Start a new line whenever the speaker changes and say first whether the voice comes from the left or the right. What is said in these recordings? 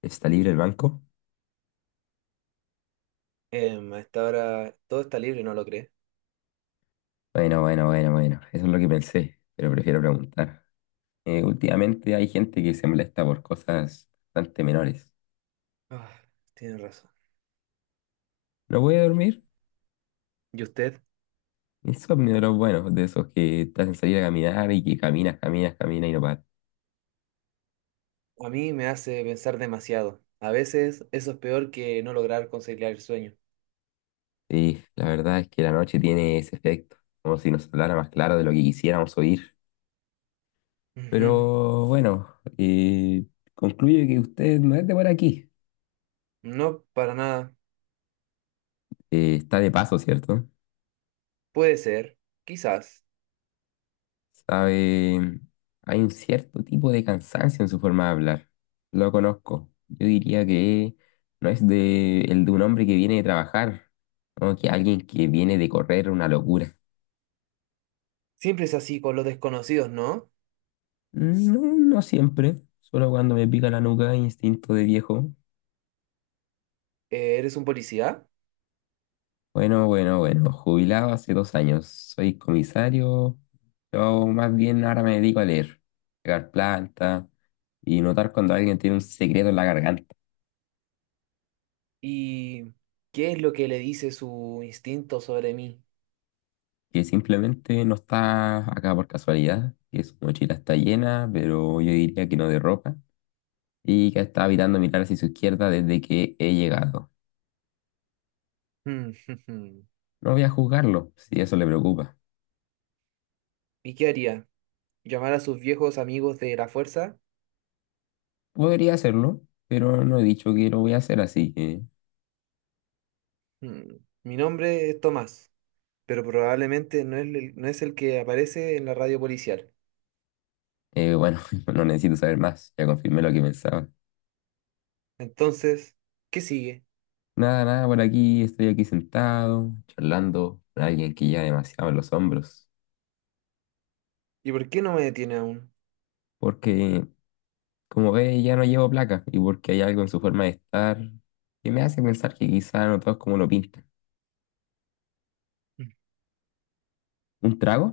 left: ¿Está libre el banco?
right: A esta hora todo está libre, ¿no lo cree?
left: Bueno, bueno, bueno, bueno. Eso es lo que pensé, pero prefiero preguntar. Últimamente hay gente que se molesta por cosas bastante menores.
right: Ah, tiene razón.
left: ¿No puede dormir?
right: ¿Y usted?
left: Insomnio de los buenos, de esos que te hacen salir a caminar y que caminas, caminas, caminas y no paras.
right: A mí me hace pensar demasiado. A veces eso es peor que no lograr conciliar el sueño.
left: Sí, la verdad es que la noche tiene ese efecto, como si nos hablara más claro de lo que quisiéramos oír.
right: Ujú.
left: Pero bueno, eh, concluye que usted no es de por aquí.
right: No, para nada.
left: Está de paso, ¿cierto?
right: Puede ser, quizás.
left: Sabe, hay un cierto tipo de cansancio en su forma de hablar. Lo conozco. Yo diría que no es de, el de un hombre que viene de trabajar, no que alguien que viene de correr una locura.
right: Siempre es así con los desconocidos, ¿no?
left: No, no siempre, solo cuando me pica la nuca, instinto de viejo.
right: ¿Eres un policía?
left: Bueno, bueno, bueno, jubilado hace 2 años, soy comisario. Yo más bien ahora me dedico a leer, pegar planta y notar cuando alguien tiene un secreto en la garganta.
right: ¿Y qué es lo que le dice su instinto sobre mí?
left: Que simplemente no está acá por casualidad, que su mochila está llena, pero yo diría que no de ropa, y que está evitando mirar hacia su izquierda desde que he llegado.
right: Mm.
left: No voy a juzgarlo, si eso le preocupa.
right: ¿Y qué haría? ¿Llamar a sus viejos amigos de la fuerza?
left: Podría hacerlo, pero no he dicho que lo voy a hacer, así que,
right: Mm. Mi nombre es Tomás, pero probablemente no es el que aparece en la radio policial.
left: bueno, no necesito saber más, ya confirmé lo que pensaba.
right: Entonces, ¿qué sigue?
left: Nada, nada, por aquí estoy aquí sentado, charlando con alguien que lleva demasiado en los hombros,
right: ¿Y por qué no me detiene aún?
left: porque como ve, ya no llevo placa y porque hay algo en su forma de estar que me hace pensar que quizá no todo es como lo pintan. ¿Un trago?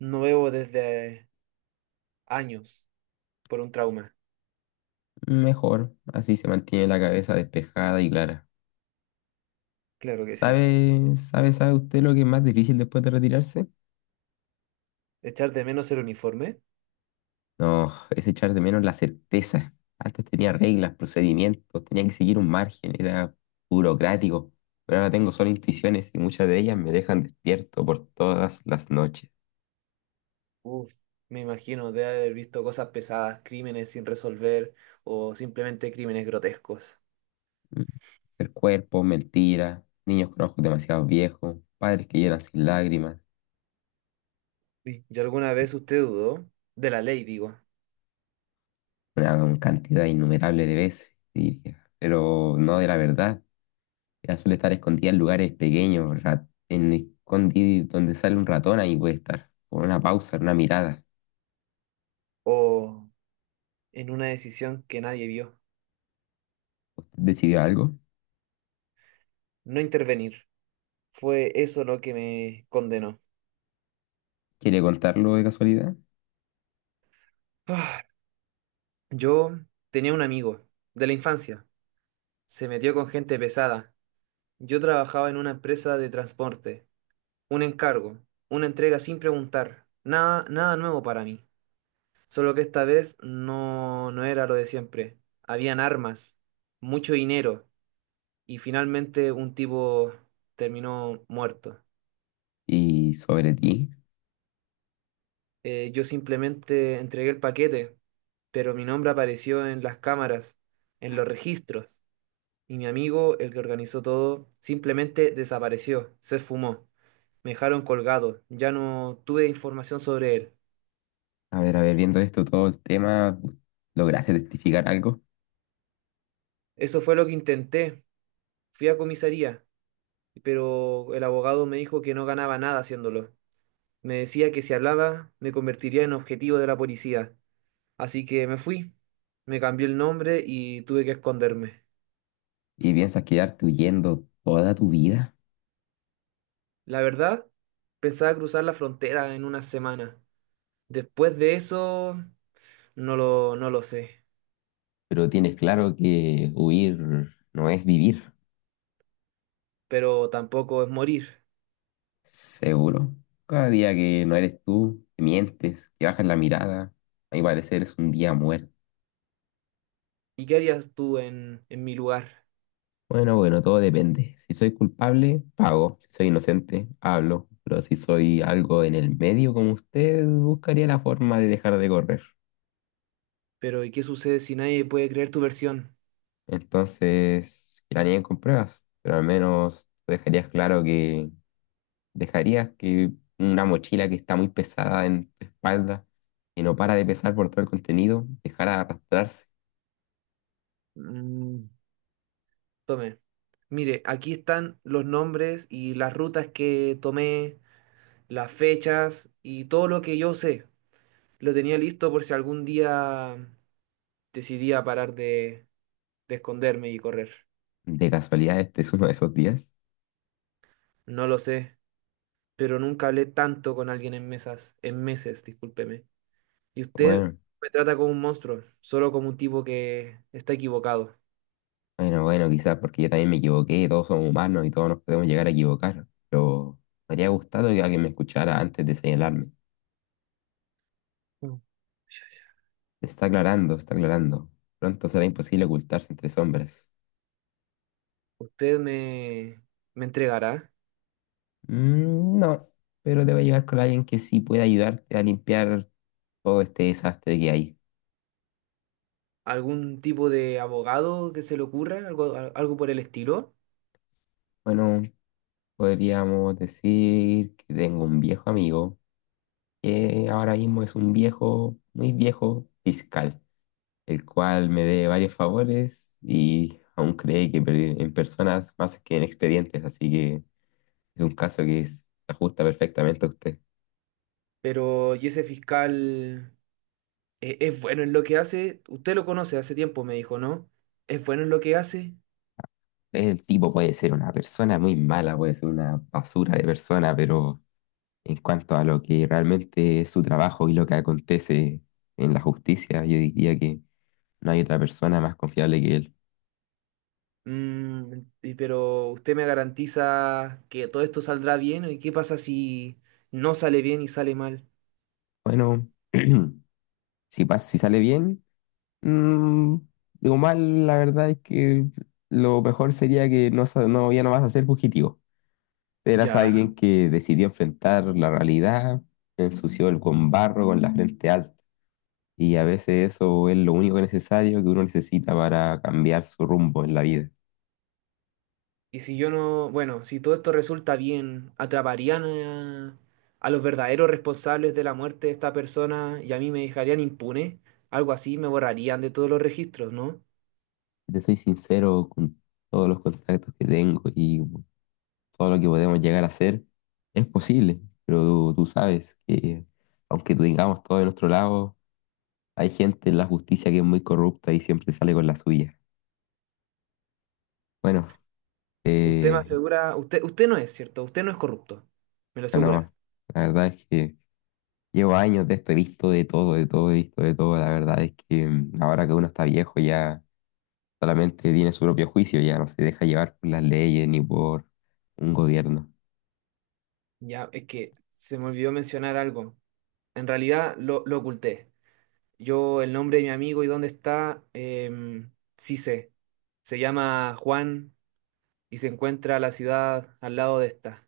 right: No bebo desde años por un trauma.
left: Mejor, así se mantiene la cabeza despejada y clara.
right: Claro que sí.
left: ¿Sabe usted lo que es más difícil después de retirarse?
right: ¿Echar de menos el uniforme?
left: No, es echar de menos la certeza. Antes tenía reglas, procedimientos, tenía que seguir un margen, era burocrático. Pero ahora tengo solo intuiciones y muchas de ellas me dejan despierto por todas las noches.
right: Uf, me imagino de haber visto cosas pesadas, crímenes sin resolver o simplemente crímenes grotescos.
left: Mm. Ser cuerpo, mentira, niños con ojos demasiado viejos, padres que lloran sin lágrimas,
right: Uy, ¿y alguna vez usted dudó? De la ley, digo.
left: una gran cantidad innumerable de veces, diría, pero no de la verdad. Ella suele estar escondida en lugares pequeños, donde sale un ratón, ahí puede estar, con una pausa, una mirada.
right: O en una decisión que nadie vio.
left: ¿Usted decidió algo?
right: No intervenir. Fue eso lo que me condenó.
left: ¿Quiere contarlo de casualidad?
right: Yo tenía un amigo de la infancia. Se metió con gente pesada. Yo trabajaba en una empresa de transporte. Un encargo, una entrega sin preguntar. Nada, nada nuevo para mí. Solo que esta vez no era lo de siempre. Habían armas, mucho dinero y finalmente un tipo terminó muerto.
left: Y sobre ti,
right: Yo simplemente entregué el paquete, pero mi nombre apareció en las cámaras, en los registros. Y mi amigo, el que organizó todo, simplemente desapareció, se esfumó. Me dejaron colgado, ya no tuve información sobre él.
left: a ver, viendo esto, todo el tema, ¿lograste testificar algo?
right: Eso fue lo que intenté. Fui a comisaría, pero el abogado me dijo que no ganaba nada haciéndolo. Me decía que si hablaba me convertiría en objetivo de la policía. Así que me fui, me cambié el nombre y tuve que esconderme.
left: ¿Y piensas quedarte huyendo toda tu vida?
right: La verdad, pensaba cruzar la frontera en una semana. Después de eso, no lo sé.
left: Pero tienes claro que huir no es vivir.
right: Pero tampoco es morir.
left: Seguro. Cada día que no eres tú, que mientes, que bajas la mirada, a mi parecer es un día muerto.
right: ¿Y qué harías tú en mi lugar?
left: Bueno, bueno, todo depende. Si soy culpable, pago. Si soy inocente, hablo. Pero si soy algo en el medio como usted, buscaría la forma de dejar de correr.
right: Pero ¿y qué sucede si nadie puede creer tu versión?
left: Entonces, que la nieguen con pruebas, pero al menos dejarías claro que, ¿dejarías que una mochila que está muy pesada en tu espalda y no para de pesar por todo el contenido, dejara de arrastrarse?
right: Mm. Tome. Mire, aquí están los nombres y las rutas que tomé, las fechas y todo lo que yo sé. Lo tenía listo por si algún día decidía parar de, de esconderme y correr.
left: ¿De casualidad este es uno de esos días?
right: No lo sé, pero nunca hablé tanto con alguien en meses, discúlpeme. Y usted
left: Bueno,
right: me trata como un monstruo, solo como un tipo que está equivocado.
left: bueno, bueno, quizás porque yo también me equivoqué, todos somos humanos y todos nos podemos llegar a equivocar, pero me habría gustado que alguien me escuchara antes de señalarme.
right: Mm.
left: Está aclarando, está aclarando. Pronto será imposible ocultarse entre sombras.
right: ¿Usted me, ¿Me entregará
left: Mm, no, pero te voy a llevar con alguien que sí pueda ayudarte a limpiar todo este desastre que hay.
right: algún tipo de abogado que se le ocurra, algo, algo por el estilo?
left: Bueno, podríamos decir que tengo un viejo amigo, que ahora mismo es un viejo, muy viejo fiscal, el cual me dé varios favores y aún cree que en personas más que en expedientes, así que es un caso se ajusta perfectamente a usted.
right: Pero y ese fiscal, es bueno en lo que hace. Usted lo conoce hace tiempo, me dijo, ¿no? ¿Es bueno en lo que hace?
left: El tipo puede ser una persona muy mala, puede ser una basura de persona, pero en cuanto a lo que realmente es su trabajo y lo que acontece en la justicia, yo diría que no hay otra persona más confiable que él.
right: Mm, pero usted me garantiza que todo esto saldrá bien. ¿Y qué pasa si no sale bien y sale mal?
left: Bueno, si sale bien, mm, digo mal, la verdad es que lo mejor sería que no, ya no vas a ser fugitivo. Eras
right: Ya.
left: alguien que decidió enfrentar la realidad, ensució el con barro, con la frente alta. Y a veces eso es lo único necesario que uno necesita para cambiar su rumbo en la vida.
right: Y si yo no, bueno, si todo esto resulta bien, atraparían a los verdaderos responsables de la muerte de esta persona y a mí me dejarían impune, algo así, me borrarían de todos los registros, ¿no?
left: Te soy sincero, con todos los contactos que tengo y todo lo que podemos llegar a hacer es posible, pero tú sabes que aunque tengamos todo de nuestro lado, hay gente en la justicia que es muy corrupta y siempre sale con la suya. Bueno,
right: Usted me
left: eh,
right: asegura, usted no es, ¿cierto? Usted no es corrupto, me lo asegura.
left: bueno, la verdad es que llevo años de esto, he visto de todo, he visto de todo. La verdad es que ahora que uno está viejo ya solamente tiene su propio juicio, ya no se deja llevar por las leyes ni por un gobierno.
right: Ya, es que se me olvidó mencionar algo. En realidad lo oculté. Yo, el nombre de mi amigo y dónde está, sí sé. Se llama Juan y se encuentra la ciudad al lado de esta,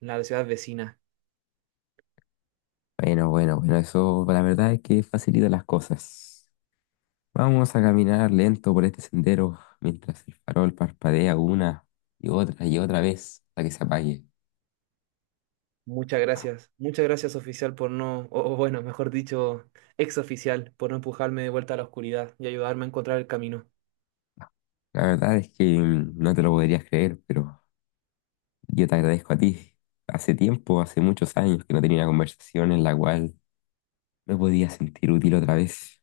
right: la ciudad vecina.
left: Bueno, bueno, bueno, eso la verdad es que facilita las cosas. Vamos a caminar lento por este sendero mientras el farol parpadea una y otra vez hasta que se apague.
right: Muchas gracias. Muchas gracias, oficial, por no, o bueno, mejor dicho, ex oficial, por no empujarme de vuelta a la oscuridad y ayudarme a encontrar el camino.
left: La verdad es que no te lo podrías creer, pero yo te agradezco a ti. Hace tiempo, hace muchos años que no tenía una conversación en la cual me podía sentir útil otra vez.